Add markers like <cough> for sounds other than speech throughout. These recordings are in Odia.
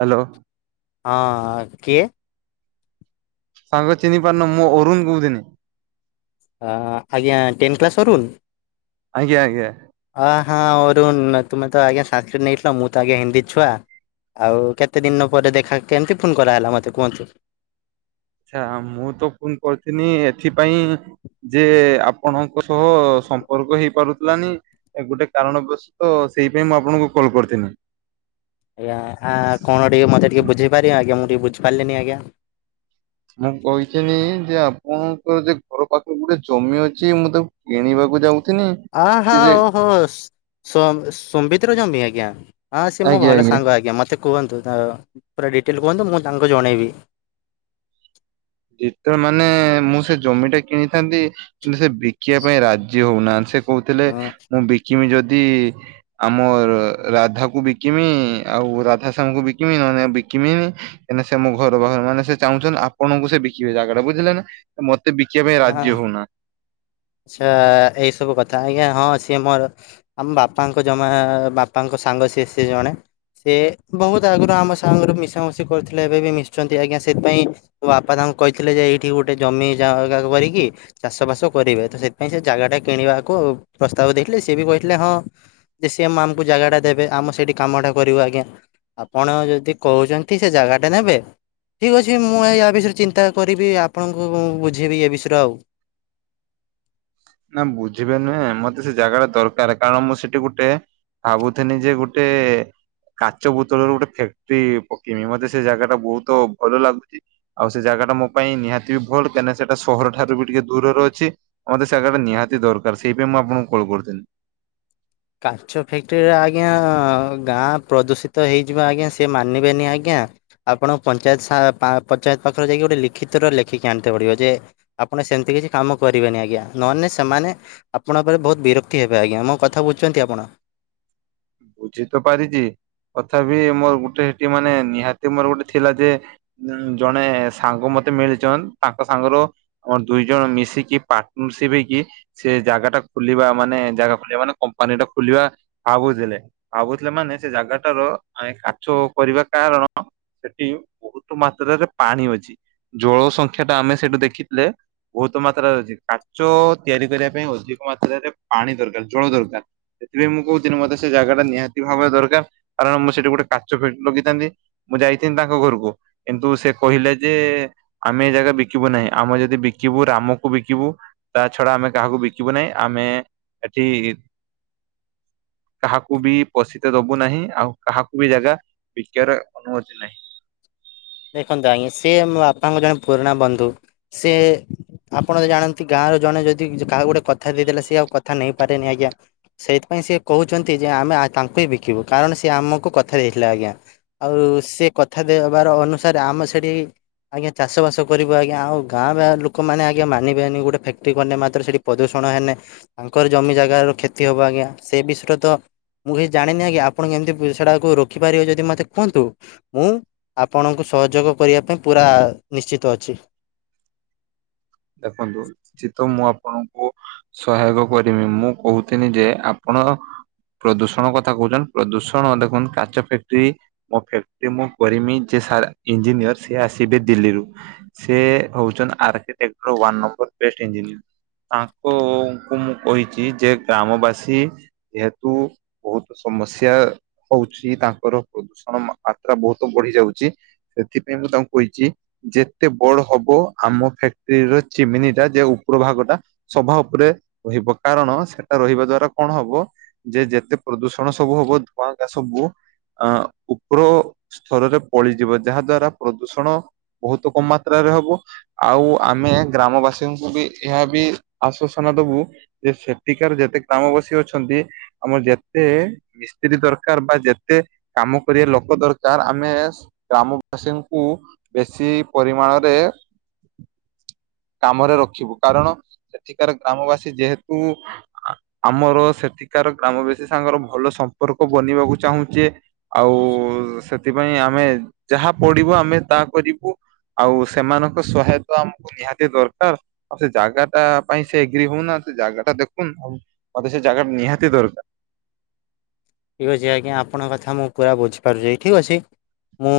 ହ୍ୟାଲୋ। ହଁ କିଏ। ସାଙ୍ଗ ଚିହ୍ନି ପାରୁନ ମୁଁ ଅରୁନ କହୁଥିନି। ହ ଆଜ୍ଞା ଟେନ୍ କ୍ଲାସ୍ ଅରୁନ୍? ଆଜ୍ଞା ଆଜ୍ଞା। ହଁ ହଁ ଅରୁଣ ତୁମେ ତ ଆଜ୍ଞା ସାଂସ୍କ୍ରିତ ନେଇଥିଲ ମୁଁ ତ ଆଜ୍ଞା ହିନ୍ଦୀ ଛୁଆ। ଆଉ କେତେ ଦିନ ପରେ ଦେଖା କେମିତି ଫୋନ୍ କରାହେଲା ମୋତେ କୁହନ୍ତୁ? ଆଛା ମୁଁ ତ ଫୁନ୍ କରିଥିଲି ଏଥିପାଇଁ ଯେ ଆପଣଙ୍କ ସହ ସମ୍ପର୍କ ହେଇପାରୁଥିଲାନି। ଏ ଗୋଟେ କାରଣବଶ ତ ସେଇ ପାଇଁ ମୁଁ ଆପଣଙ୍କୁ କଲ୍ କରିଥିଲି। ଆ କଣ ଟିକେ ମତେ ବୁଝେଇ ପାରିବେ ମୁଁ ଟିକେ ବୁଝି ପାରିଲିନି ଆଜ୍ଞା। ମୁଁ କହିଥିନି ଯେ ଆପଣଙ୍କର ଯେ ଘର ପାଖ ଗୋଟେ ଜମି ଅଛି ମୁଁ ତାକୁ କିଣିବାକୁ ଯାଉ ଆହା ଓହୋ ସ ସମ୍ବିତର ଜମି ଆଜ୍ଞା। ହଁ ସେ ମୋ ଭଲ ସାଙ୍ଗ ଆଜ୍ଞା ମୋତେ ତା କୁହନ୍ତୁ ପୁରା ଡିଟେଲ କୁହନ୍ତୁ ମୁଁ ତାଙ୍କୁ ଜଣେଇବି। ଜିଟେ ମାନେ ମୁଁ ସେ ଜମିଟା କିଣିଥାନ୍ତି। କିନ୍ତୁ ସେ ବିକିବା ପାଇଁ ରାଜି ହଉନାହାନ୍ତି ସେ କହୁଥିଲେ ହଁ ମୁଁ ବିକିମି ଯଦି ଆ ମୁଁ ରାଧାକୁ ବିକିମି ଆଉ ରାଧା ସାଙ୍ଗକୁ ବିକିମି ନହେଲେ ଵିକିମିନି। ଏଇନେ ସେ ମୋ ଘରୁ ବାହାରୁ ମାନେ ସେ ଚାହୁଁଛନ୍ତି ଆପଣଙ୍କୁ ସେ ବିକିବେ ଜାଗାଟା ବୁଝିଲେ ନା ମତେ ବିକିବା ପାଇଁ ରାଜି ହଉନା ଆଛା ଏଇ ସବୁ କଥା ଆଜ୍ଞା ହଁ ସିଏ ମୋର ଆମ ବାପାଙ୍କ ଜମା ବାପାଙ୍କ ସାଙ୍ଗ ସିଏ ସିଏ ଜଣେ। ସେ ବହୁତ ଆଗରୁ ଆମ ସାଙ୍ଗରେ ମିଶାମିଶି କରିଥିଲେ ଏବେ ବି ମିଶୁଛନ୍ତି ଆଜ୍ଞା ସେଥିପାଇଁ ମୋ ବାପା ତାଙ୍କୁ କହିଥିଲେ ଯେ ଏଇଠି ଗୋଟେ ଜମି ଜା କରିକି ଚାଷ ବାସ କରିବେ ତ ସେଥିପାଇଁ ସେ ଜାଗାଟା କିଣିବାକୁ ପ୍ରସ୍ତାବ ଦେଇଥିଲେ ସିଏ ବି କହିଥିଲେ ହଁ ଯେ ସିଏ ମାମକୁ ଜାଗାଟା ଦେବେ ଆମ ସେଇଠି କାମଟା କରିବୁ ଆଜ୍ଞା। ଆପଣ ଯଦି କହୁଛନ୍ତି ସେ ଜାଗାଟା ନେବେ। ଠିକ୍ ଅଛି ମୁଁ ୟା ବିଷୟରେ ଚିନ୍ତା କରିବି ଆପଣଙ୍କୁ ମୁଁ ବୁଝେଇବି ଏ ବିଷୟରେ ଆଉ। ନା ବୁଝିବେ ନୁହେଁ ମତେ ସେ ଜାଗାଟା ଦରକାର କାରଣ ମୁଁ ସେଠି ଗୁଟେ ଭାବୁଥିଲି ଯେ ଗୁଟେ କାଚ ବୁତଳର ଗୁଟେ ଫ୍ୟାକ୍ଟ୍ରି ପକେଇମି ମତେ ସେ ଜାଗା ଟା ବହୁତ ଭଲ ଲାଗୁଛି। ଆଉ ସେ ଜାଗା ଟା ମୋ ପାଇଁ ନିହାତି ବି ଭଲ୍ କାହିଁକି ସେଟା ସହର ଠାରୁ ବି ଟିକେ ଦୂରର ଅଛି। ମତେ ସେ ଜାଗାଟା ନିହାତି ଦରକାର ସେଇଥିପାଇଁ ମୁଁ ଆପଣଙ୍କୁ କଲ୍ କରୁଥିଲି। କାଚ ଫ୍ୟାକ୍ଟ୍ରିରେ ଆଜ୍ଞା ଗାଁ ପ୍ରଦୂଷିତ ହେଇଯିବ ଆଜ୍ଞା ସେ ମାନିବେନି ଆଜ୍ଞା। ଆପଣଙ୍କ ପଞ୍ଚାୟତ ସା ପା ପଞ୍ଚାୟତ ପାଖରେ ଯାଇକି ଗୋଟେ ଲିଖିତର ଲେଖିକି ଆଣିିଥବେ ଟିକିଏ ଯେ ଆପଣ ସେମିତି କିଛି କାମ କରିବେନି ଆଜ୍ଞା ନହେନେ ସେମାନେ ଆପଣଙ୍କ ଉପରେ ବହୁତ ବିରକ୍ତି ହେବେ ଆଜ୍ଞା ମୋ କଥା ବୁଝୁଛନ୍ତି ଆପଣ? ବୁଝିତ ପାରିଛି ତଥାପି ମୋର ଗୁଟେ ସେଠି ମାନେ ନିହାତି ମୋର ଗୋଟେ ଥିଲା ଯେ ଉ ଜଣେ ସାଙ୍ଗ ମତେ ମିଳିଛନ୍ ତାଙ୍କ ସାଙ୍ଗରୁ ଅର ଦୁଇ ଜଣ ମିଶିକି ପାର୍ଟନର ସିପ ହେଇକି ସେ ଜାଗା ଟା ଖୋଲିବା ମାନେ ଜାଗା ଖୋଲିବା ମାନେ କମ୍ପାନୀ ଟା ଖୋଲିବା ଭାବୁଥିଲେ ଭାବୁଥିଲେ ମାନେ ସେ ଜାଗାଟାର କାଛ କରିବା କାରଣ ସେଠି ବହୁତ ମାତ୍ରାରେ ପାଣି ଅଛି ଜଳ ସଂଖ୍ୟା ଟା ଆମେ ସେଠୁ ଦେଖିଥିଲେ ବହୁତ ମାତ୍ରାରେ ଅଛି କାଚ ତିଆରି କରିବା ପାଇଁ ଅଧିକ ମାତ୍ରାରେ ପାଣି ଦରକାର ଜଳ ଦରକାର। ସେଥିପାଇଁ ମୁଁ କହୁଥିଲି ମତେ ସେ ଜାଗା ଟା ନିହାତି ଭାବରେ ଦରକାର କାରଣ ମୁଁ ସେଠି ଗୋଟେ କାଚ ଫାକ୍ଟ୍ରି ଲଗେଇଥାନ୍ତି। ମୁଁ ଯାଇଥିନି ତାଙ୍କ ଘରକୁ କିନ୍ତୁ ସେ କହିଲେ ଯେ ଆମେ ଏ ଜାଗା ବିକିବୁ ନାହିଁ ଆମେ ଯଦି ବିକିବୁ ରାମକୁ ବିକିବୁ ତା ଛଡା ଆମେ କାହାକୁ ବିକିବୁ ନାହିଁ ଆମେ ଏଠି କାହାକ କୁ ବି ପୋଷିତ ଦବୁ ନାହିଁ ଆଉ କାହାକୁ ବି ଜାଗା ବିକିବାର ଅନୁମତି ନାହିଁ ଦେଖନ୍ତୁ ଆଜ୍ଞା ସେ ମୋ ବାପାଙ୍କ ଜଣେ ପୁରୁଣା ବନ୍ଧୁ ସେ ଆପଣ ତ ଜାଣନ୍ତି ଗାଁ ର ଜଣେ ଯଦି କାହାକୁ ଗୋଟେ କଥା ଦେଇଦେଲା ସେ ଆଉ କଥା ନେଇପାରେନି ଆଜ୍ଞା ସେଇଥିପାଇଁ ସେଇ କହୁଛନ୍ତି ଯେ ଆମେ ଆ ତାଙ୍କୁ ହିଁ ବିକିବୁ କାରଣ ସେ ଆମକୁ କଥା ଦେଇଥିଲା ଆଜ୍ଞା ଆଉ ସେ କଥା ଦେବାର ଅନୁସାରେ ଆମ ସେଠି ଆଜ୍ଞା ଚାଷ ବାସ କରିବ ଆଜ୍ଞା ଆଉ ଗାଁ ବ ଲୋକମାନେ ଆଜ୍ଞା ମାନିବେନି ଗୋଟେ ଫାକ୍ଟ୍ରି କେ ମାତ୍ର ସେଠି ପ୍ରଦୂଷଣ ହେଲେ ତାଙ୍କର ଜମି ଜାଗାର କ୍ଷତି ହବ ଆଜ୍ଞା ସେ ବିଷୟରେ ତ ମୁଁ କିହି ଜାଣିନି ଆଜ୍ଞା ଆପଣ କେମତି ସେଟାକୁ ରଖିପାରିବେ ଯଦି ମୋତେ କୁହନ୍ତୁ। <inaudible> ମୁଁ ଆପଣଙ୍କୁ ସହଯୋଗ କରିବା ପାଇଁ ପୁରା ନିଶ୍ଚିତ ଅଛି। ଦେଖନ୍ତୁ ସିତ ମୁଁ ଆପଣଙ୍କୁ ସହାୟକ କରମି ମୁଁ କହୁଥିନି ଯେ ଆପଣ ପ୍ରଦୂଷଣ କଥା କହୁଛନ୍ତି ପ୍ରଦୂଷଣ ଦେଖନ୍ତୁ କାଚ ଫ୍ୟାଟ୍ରି ମୋ ଫ୍ୟାକ୍ଟ୍ରି ମୁଁ କରିମି ସେ ସାର୍ ଇଞ୍ଜିନିୟର ସେ ଆସିବେ ଦିଲ୍ଲୀରୁ ସେ ହଉଛନ୍ତି ଆର୍କଟେଟ ୱ ନମ୍ବର ବେଷ୍ଟ୍‌‌ ଇଞ୍ଜିନିୟର ତାଙ୍କୁ ମୁଁ କହିଛି ଯେ ଗ୍ରାମବାସୀ ଯେହେତୁ ବହୁତ ସମସ୍ୟ ହଉଛି ତାଙ୍କର ପ୍ରଦୂଷଣ ମାତ୍ରା ବହୁତ ବଢି ଯାଉଛି। ସେଥିପାଇଁ ମୁଁ ତାଙ୍କୁ କହିଛି ଯେତେ ବଡ ହବ ଆମ ଫକ୍ ସ୍ତ୍ରୀ ର ଚିମିନି ଟା ଯେ ଉପର ଭାଗ ଟା ସଭା ଉପରେ ରହିବ କାରଣ ସେଟା ରହିବା ଦ୍ଵାରା କଣ ହବ ଯେ ଯେତେ ପ୍ରଦୂଷଣ ସବୁ ହବ ଧୂଆଁ ଗାଁ ସବୁ ଅ ଉପର ସ୍ତରରେ ପଳିଯିବ ଯାହା ଦ୍ଵାରା ପ୍ରଦୂଷଣ ବହୁତ କମ ମାତ୍ରାରେ ହବ ଆଉ ଆମେ ଗ୍ରାମବାସୀଙ୍କୁ ବି ଏହା ବି ଆଶ୍ଵାସନା ଦବୁ ଯେ ସେଠିକାର ଯେତେ ଗ୍ରାମବାସି ଅଛନ୍ତି ଆମର ଯେତେ ମିସ୍ତ୍ରୀ ଦରକାର ବା ଯେତେ କାମ କରିବା ଲୋକ ଦରକାର ଆମେ ସ୍ ଗ୍ରାମବାସୀଙ୍କୁ ବେଶୀ ପରି ମାଣରେ କାମରେ ରଖିବୁ କାରଣ ସେଠିକାର ଗ୍ରାମବାସୀ ଯେହେତୁ ଆ ଆମର ସେଠିକାର ଗ୍ରାମବାସୀ ସାଙ୍ଗର ଭଲ ସମ୍ପର୍କ ବନିବାକୁ ଚାହୁଁଜେ? ଆଉ ସେଥିପାଇଁ ଆମେ ଯାହା ପଡିବ ଆମେ ତାହା କରିବୁ। ଆଉ ସେମାନଙ୍କ ସହାୟତା ଆମକୁ ନିହାତି ଟେ ଦରକାର ଆଉ ସେ ଜାଗା ଟା ପାଇଁ ସେ ଏଗ୍ରି ହଉନାହାନ୍ତି ସେ ଜାଗା ଟା ଦେଖୁନ ଆଉ ମତେ ସେ ଜାଗା ନିହାତି ଦରକାର। ଠିକ୍ ଅଛି ଆଜ୍ଞା ଆପଣଙ୍କ କଥା ମୁଁ ପୁରା ବୁଝିପାରୁଛି ଠିକ୍ ଅଛି। ମୁଁ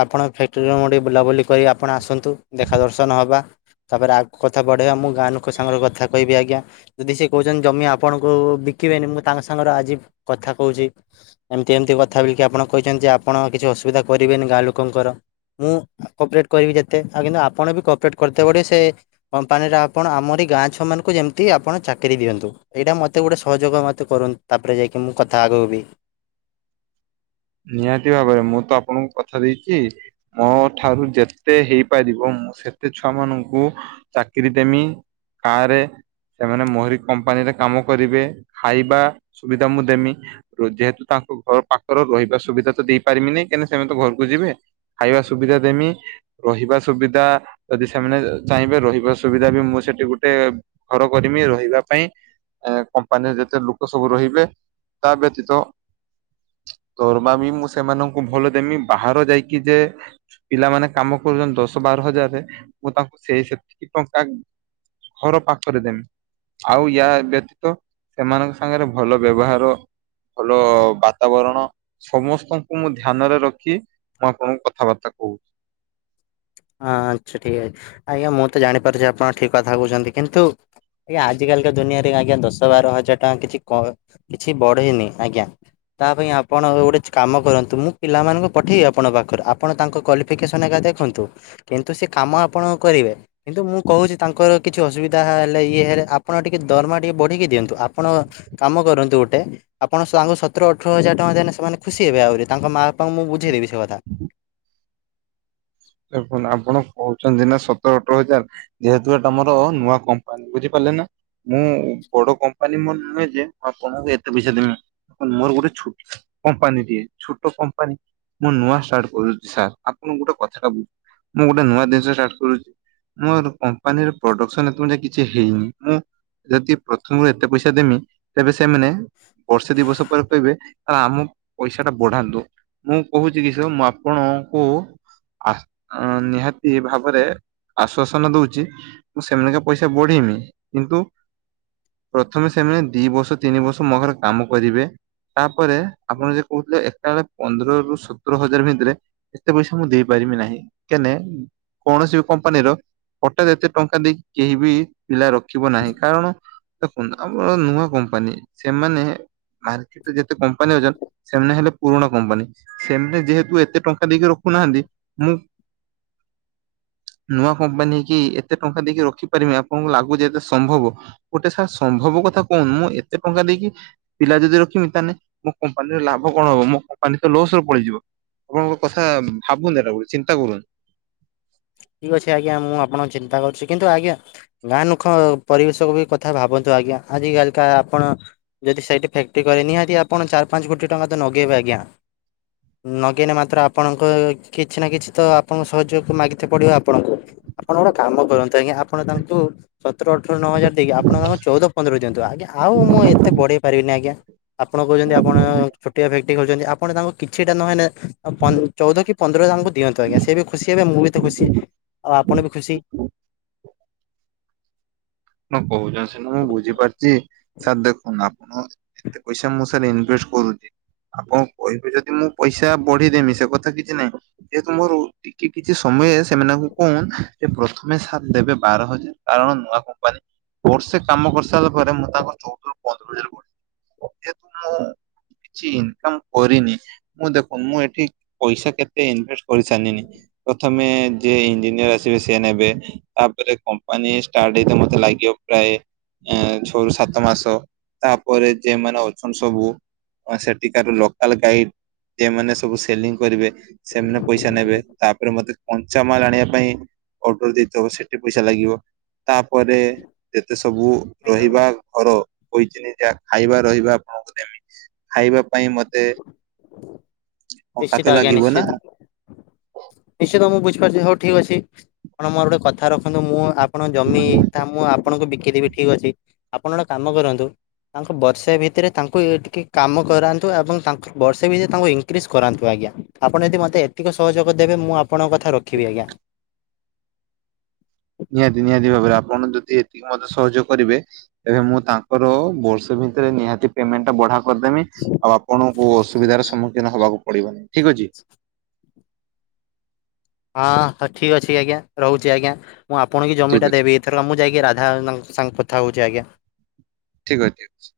ଆପଣଙ୍କ ଫ୍ୟାକ୍ଟ୍ରିରୁ ମୁ ଟିକିଏ ବୁଲାବୁଲି କରି ଆପଣ ଆସନ୍ତୁ ଦେଖା ଦର୍ଶନ ହେବା। ତା ପରେ ଆଗକୁ କଥା ବଢ଼େଇବା ମୁଁ ଗାଁ ଲୋକ ସାଙ୍ଗରେ କଥା କହିବି ଆଜ୍ଞା। ଯଦି ସେ କହୁଛନ୍ତି ଜମି ଆପଣଙ୍କୁ ବିକିବେନି ମୁଁ ତାଙ୍କ ସାଙ୍ଗରେ ଆଜି କଥା କଉଛି ଏମିତି ଏମିତି କଥା ବଲିକି ଆପଣ କହିଛନ୍ତି ଯେ ଆପଣ କିଛି ଅସୁବିଧା କରିବେନି ଗାଁ ଲୋକଙ୍କର। ମୁଁ କପରେଟ୍ କରିବି ଯେତେ ଆଉ କିନ୍ତୁ ଆପଣ ବି କପରେଟ୍ କରିତେ ବୋଟେ ସେ କମ୍ପାନୀର ଆପଣ ଆମରି ଗାଁ ଛୁଆ ମାନଙ୍କୁ ଯେମିତି ଆପଣ ଚାକିରି ଦିଅନ୍ତୁ। ଏଇଟା ମତେ ଗୋଟେ ସହଯୋଗ ମତେ କରନ୍ତୁ। ତାପରେ ଯାଇକି ମୁଁ କଥା ଆଗକୁ ବି ନିହାତି ଭାବରେ ମୁଁ ତ ଆପଣଙ୍କୁ କଥା ଦେଇଛି। ମୋ ଠାରୁ ଯେତେ ହେଇପାରିବ ମୁଁ ସେତେ ଛୁଆ ମାନଙ୍କୁ ଚାକିରି ଦେମି କାରେ ସେମାନେ ମୋହରି କମ୍ପାନୀରେ କାମ କରିବେ ଖାଇବା ସୁବିଧା ମୁଁ ଦେମି। ପ୍ରୋଜେଟ୍ ତାଙ୍କ ଘର ପାଖରେ ରହିବ। ସୁବିଧା ତ ଦେଇ ପାରିବିିନି କାଇଁକିନା ସେମାନେ ତ ଘରକୁ ଯିବେ ଖାଇବା ସୁବିଧା ଦେମି। ରହିବା ସୁବିଧା ଯଦି ସେମାନେ ଚାହିଁବେ ରହିବା ସୁବିଧା ବି ମୁଁ ସେଠି ଗୋଟେ ଘର କରିମି ରହିବା ପାଇଁ। କମ୍ପାନୀରେ ଯେତେ ଲୋକ ସବୁ ରହିବେ ତା ବ୍ୟତୀତ ଦରମା ବି ମୁଁ ସେମାନଙ୍କୁ ଭଲ ଦେମି ବାହାର ଯାଇକି ଯେ ପିଲାମାନୋନ କାମ କରୁଛନ୍ତି ଦଶ ବାର ହଜାରରେ ମୁଁ ତାଙ୍କୁ ସେଇ ସେତିକି ଟଙ୍କା ଘର ପାକ୍ କରିଦମ୍। ଆଉ ୟା ବ୍ୟତୀତ ସେମାନଙ୍କ ସାଙ୍ଗରେ ଭଲ ବ୍ୟବହାର ଭଲ ବାତାବରଣ ସମସ୍ତଙ୍କୁ ମୁଁ ଧ୍ୟାନରେ ରଖି ମୁଁ ଆପଣଙ୍କୁ କଥାବାର୍ତ୍ତା କହୁଛି। ହଁ ଆଛା ଠିକ୍ ଅଛି ଆଜ୍ଞା ମୁଁ ତ ଜାଣିପାରୁଛି ଆପଣ ଠିକ୍ କଥା କହୁଛନ୍ତି କିନ୍ତୁ ଆଜ୍ଞା ଆଜିକାଲି ଦୁନିଆରେ ଆଜ୍ଞା ଦଶ ବାର ହଜାର ଟଙ୍କା କିଛି କିଛି ବଢେଇନି ଆଜ୍ଞା। ତା ପାଇଁ ଆପଣ ଗୋଟେ କାମ କରନ୍ତୁ ମୁଁ ପିଲାମାନଙ୍କୁ ପଠେଇବି ଆପଣ ପାଖରେ ଆପଣ ତାଙ୍କ କଲି। ଏଫିକେସନ୍ ଏକା ଦେଖନ୍ତୁ କିନ୍ତୁ ସେ କାମ ଆପଣ କରିବା। କିନ୍ତୁ ମୁଁ କହୁଛି ତାଙ୍କର କିଛି ଅସୁବିଧା ହେଲେ ଇଏ ହେଲେ ଆପଣ ଟିକେ ଦରମା ଟିକେ ବଢିକି ଦିଅନ୍ତୁ ଆପଣ କାମ କରନ୍ତୁ ଗୋଟେ ଆପଣ ତାଙ୍କୁ ସତର ଅଠର ହଜାର ଟଙ୍କା ଦେଲେ ସେମାନେ ଖୁସି ହେବେ। ଆହୁରି ତାଙ୍କ ମା ବାପାଙ୍କୁଁ ବଝେଇ ଦେବି ସେ କଥା। ଦେଖନ୍ତୁ ଆପଣ କହୁଛନ୍ତି ନା ସତର ଅଠର ହଜାର ଯେହେତୁ ଏଟା ମୋର ନୂଆ କମ୍ପାନୀ ବୁଝିପାରିଲେ ନା। ମୁଁ ବଡ଼ କମ୍ପାନୀ ମୋର୍ ନୁହେଁ ଯେ ମୁଁ ଆପଣଙ୍କୁ ଏତେ ପଇସା ଦେମି। ମୋର ଗୋଟେ ଛୁଟ କମ୍ପାନୀ ଟିଏ ଛୁଟ କମ୍ପାନୀ ମୁଁ ନୂଆ ଷ୍ଟାର୍ଟ କରୁଛି ସାର୍ ଆପଣ ଗୋଟେ କଥା ଟା ବୁଝ ମୁଁ ଗୋଟେ ନୂଆ ଜିନିଷ ଷ୍ଟାର୍ଟ କରୁଛି। ମୋର କମ୍ପାନୀର ପ୍ରଡକସନ୍ ଏ ପର୍ୟ୍ଯନ୍ତ କିଛି ହେଇନି ମୁଁ। ଯଦି ପ୍ରଥମରୁ ଏତେ ପଇସା ଦେମି ତେବେ ସେମାନେ ବର୍ଷେ ଦି ବର୍ଷ ପରେ କହିବେ ତାହେଲେ ଆମ ପଇସା ଟା ବଢ଼ାନ୍ତୁ। ମୁଁ କହୁଛି କି ସ ମୁଁ ଆପଣଙ୍କୁ ଆ ନିହାତି ଭାବରେ ଆଶ୍ଵାସନା ଦଉଛି। ମୁଁ ସେମାନକା ପଇସା ବଢ଼ିମି କିନ୍ତୁ ପ୍ରଥମେ ସେମାନେ ଦି ବର୍ଷ ତିନି ବର୍ଷ ମୋ ଘରେ କାମ କରିବେ। ତାପରେ ଆପଣ ଯେ କହୁଥିଲେ ଏକା ବେଳେ ପନ୍ଦର ରୁ ସତର ହଜାର ଭିତରେ ଏତେ ପଇସା ମୁଁ ଦେଇ ପାରିବି ନାହିଁ କେନେ କୌଣସି ବି କମ୍ପାନୀର ହଠାତ୍ ଏତେ ଟଙ୍କା ଦେଇ କେହି ବି ପିଲା ରଖିବ ନାହିଁ କାରଣ ଦେଖନ୍ତୁ ଆମର ନୂଆ କମ୍ପାନୀ ସେମାନେ ମାର୍କେଟରେ ଯେତେ କମ୍ପାନୀ ଅଛନ ସେମାନେ ହେଲେ ପୁରୁଣା କମ୍ପାନୀ ସେମାନେ ଯେହେତୁ ଏତେ ଟଙ୍କା ଦେଇକି ରଖୁନାହାନ୍ତି। ମୁ ନୂଆ କମ୍ପାନୀ ହେଇକି ଏତେ ଟଙ୍କା ଦେଇକି ରଖିପାରମି ଆପଣଙ୍କୁ ଲାଗୁଛି ଯେ ଏତେ ସମ୍ଭବ? ଗୋଟେ ସାର୍ ସମ୍ଭବ କଥା କହୁନୁ ମୁଁ ଏତେ ଟଙ୍କା ଦେଇକି ପିଲା ଯଦି ରଖିମି ତାହେନେ ମୋ କମ୍ପାନୀର ଲାଭ କଣ ହବ ମୋ କମ୍ପାନୀ ତ ଲସରେ ପଳେଇଯିବ। ଆପଣଙ୍କ କଥା ଭାବୁନି ଏଟା ଗଟେ ଚିନ୍ତା କରୁନ୍। ଠିକ୍ ଅଛି ଆଜ୍ଞା ମୁଁ ଆପଣଙ୍କୁ ଚିନ୍ତା କରଛି କିନ୍ତୁ ଆଜ୍ଞା ଗାଁ ନୁଖ ପରିବେଶକ ବି କଥା ଭାବନ୍ତୁ ଆଜ୍ଞା ଆଜିିକାଲିକା ଆପଣ ଯଦି ସେଇଠି ଫ୍ୟାକ୍ଟି କରେ ନିହାତି ଆପଣ ଚାର ପାଞ୍ଚ କୋଟି ଟଙ୍କା ତ ନଗେଇବେ ଆଜ୍ଞା। ନଗେଇନେ ମାତ୍ର ଆପଣଙ୍କ କିଛି ନା କିଛି ତ ଆପଣଙ୍କ ସହଯୋଗ ମାଗି ଏତେ ପଡି଼ବ ଆପଣଙ୍କୁ ଆପଣ ଗୋଟେ କାମ କରନ୍ତୁ ଆଜ୍ଞା ଆପଣ ତାଙ୍କୁ ସତର ଅଠର ନଅ ହଜାର ଦେଇକି ଆପଣ ତାଙ୍କ ଚଉଦ ପନ୍ଦର ଦିଅନ୍ତୁ ଆଜ୍ଞା ଆଉ ମୁଁ ଏତେ ବଢ଼େଇ ପାରିବିନି ଆଜ୍ଞା। ଆପଣ କହୁଛନ୍ତି ଆପଣ ଛୋଟିଆ ଫ୍ୟାକ୍ଟି ଖୋଲିଛନ୍ତି ଆପଣ ତାଙ୍କୁ କିଛିଟା ନହେନେ ଆଉ ପନ୍ଦ ଚଉଦ କି ପନ୍ଦର <unintelligible> ଆମୁକୁ ଦିଅନ୍ତୁ ଆଜ୍ଞା ସେ ବି ଖୁସି ହେବେ ମୁଁ ବି ତ ଖୁସି ଆଉ ଆପଣ ବି ଖୁସି। ଆପଣ କହୁଛନ୍ତି ସିନା ମୁଁ ବୁଝିପାରୁଛି। ସାର୍ ଦେଖନ୍ତୁ ନା ଆପଣ ଏତେ ପଇସା ମୁଁ ସାର୍ ଇନଭେଷ୍ଟ କରୁଛି। ଆପଣ କହିବେ ଯଦି ମୁଁ ପଇସା ବଢେଇ ଦେମି ସେ କଥା କିଛି ନାହିଁ। ଯେହେତୁ ମୋର ଟିକେ କିଛି ସମୟେ ସେମାନଙ୍କୁ କୁହନ ଯେ ପ୍ରଥମେ ସାର୍ ଦେବେ ବାର ହଜାର କାରଣ ନୂଆ କମ୍ପ୍ ମ୍ପାନି ବର୍ଷେ କାମ କରିସାରିଲା ପରେ ମୁଁ ତାଙ୍କର ଚଉଦରୁ ପନ୍ଦର ହଜାର ବଢ଼େ ଯେହେତୁ ମୁଁ କିଛି ଇନକମ୍ କରିନି ମୁଁ ଦେଖ ମୁଁ ଏଠି ପଇସା କେତେ ଇନଭେଷ୍ଟ କରିସାରିନିନି। ପ୍ରଥମେ ଯିଏ ଇଞ୍ଜିନିୟର ଆସିବେ ସିଏ ନେବେ। ତା ପରେ କମ୍ପାନୀ ଷ୍ଟାର୍ଟ ହେଇ ତ ମ ତେ ଲାଗିବ ପ୍ରାୟ ଏଁ ଛଅ ରୁ ସାତ ମାସ। ତା ପରେ ଯେମାନେ ଅଛନ୍ ସବୁ ଅଁ ସେଠିକାର ଲୋକାଲ ଗାଇଡ୍ ଏମାନେ ସବୁ ସେଲିଂ କରିବେ। ସେମାନେ ପଇସା ନେବେ। ତା ପରେ ମତେ କଞ୍ଚାମାଲ ଆଣିବା ପାଇଁ ଅର୍ଡର ଦେଇଥବ ସେଠି ପଇସା ଲାଗିବ। ତା ପରେ ଯେତେ ସବୁ ଏଇଟା ରହିବା ଘର କହିଥିନି ଯାହା ଖାଇବା ରହିବା ଆପଣଙ୍କୁ ଦେମି। ଖାଇବା ପାଇଁ ମତେ ଟଙ୍କା ତ ନିଶ୍ଚିତ ଆଜ୍ଞା ଲାଗିବ ନା ନିଶ୍ଚିତ। ନିଶ୍ଚିତ ମୁଁ ବୁଝିପାରୁଛି। ହଉ ଠିକ୍ ଅଛି। ଆପଣ ମୋର ଗୋଟେ କଥା ରଖନ୍ତୁ। ମୁଁ ଆପଣଙ୍କ ଜମି ତା ମୁଁ ଆପଣଙ୍କୁ ବିକିଦେବି ଠିକ୍ ଅଛି। ଆପଣ ଗୋଟେ କାମ କରନ୍ତୁ ତାଙ୍କୁ ବର୍ଷେ ଭିତେରେ ତାଙ୍କୁ ଟିକେ କାମ କରାନ୍ତୁ ଏବଂ ତାଙ୍କ ବର୍ଷେ ଭିତରେ ତାଙ୍କୁ ଇନକ୍ରିଜ କରାନ୍ତୁ ଆଜ୍ଞା। ଆପଣ ଯଦି ମତେ ଏତିକ ସହଯୋଗ ଦେବେ ମୁଁ ଆପଣଙ୍କ କଥା ରଖିବି ଆଜ୍ଞା। ନିହାତି ନିହାତି ଭାବରେ ଆପଣ ଯଦି ଏତିକି ମତେ ସହଯୋଗ କରିବେ ଏବେ ମୁଁ ତାଙ୍କର ବର୍ଷେ ଭିତେରେ ନିହାତି ପେମେଣ୍ଟଟା ବଢା କରିଦେମି। ଆଉ ଆପଣଙ୍କୁ ଅସୁବିଧାର ସମ୍ମୁଖୀନ ହବାକୁ ପଡିବନି ଠିକ୍ ଅଛି। ହଁ ତ ଠିକ୍ ଅଛି ଆଜ୍ଞା। ରହୁଛି ଆଜ୍ଞା। ମୁଁ ଆପଣ କି ଠିକ ଜମିଟା ଅଛି ଦେବି। ଏଥରକ ମୁଁ ଯାଇକି ରାଧା <unintelligible> ସାଙ୍ଗ କଥା ହଉଛି ଆଜ୍ଞା। ଠିକ୍ ଅଛି ଠିକ୍ ଅଛି।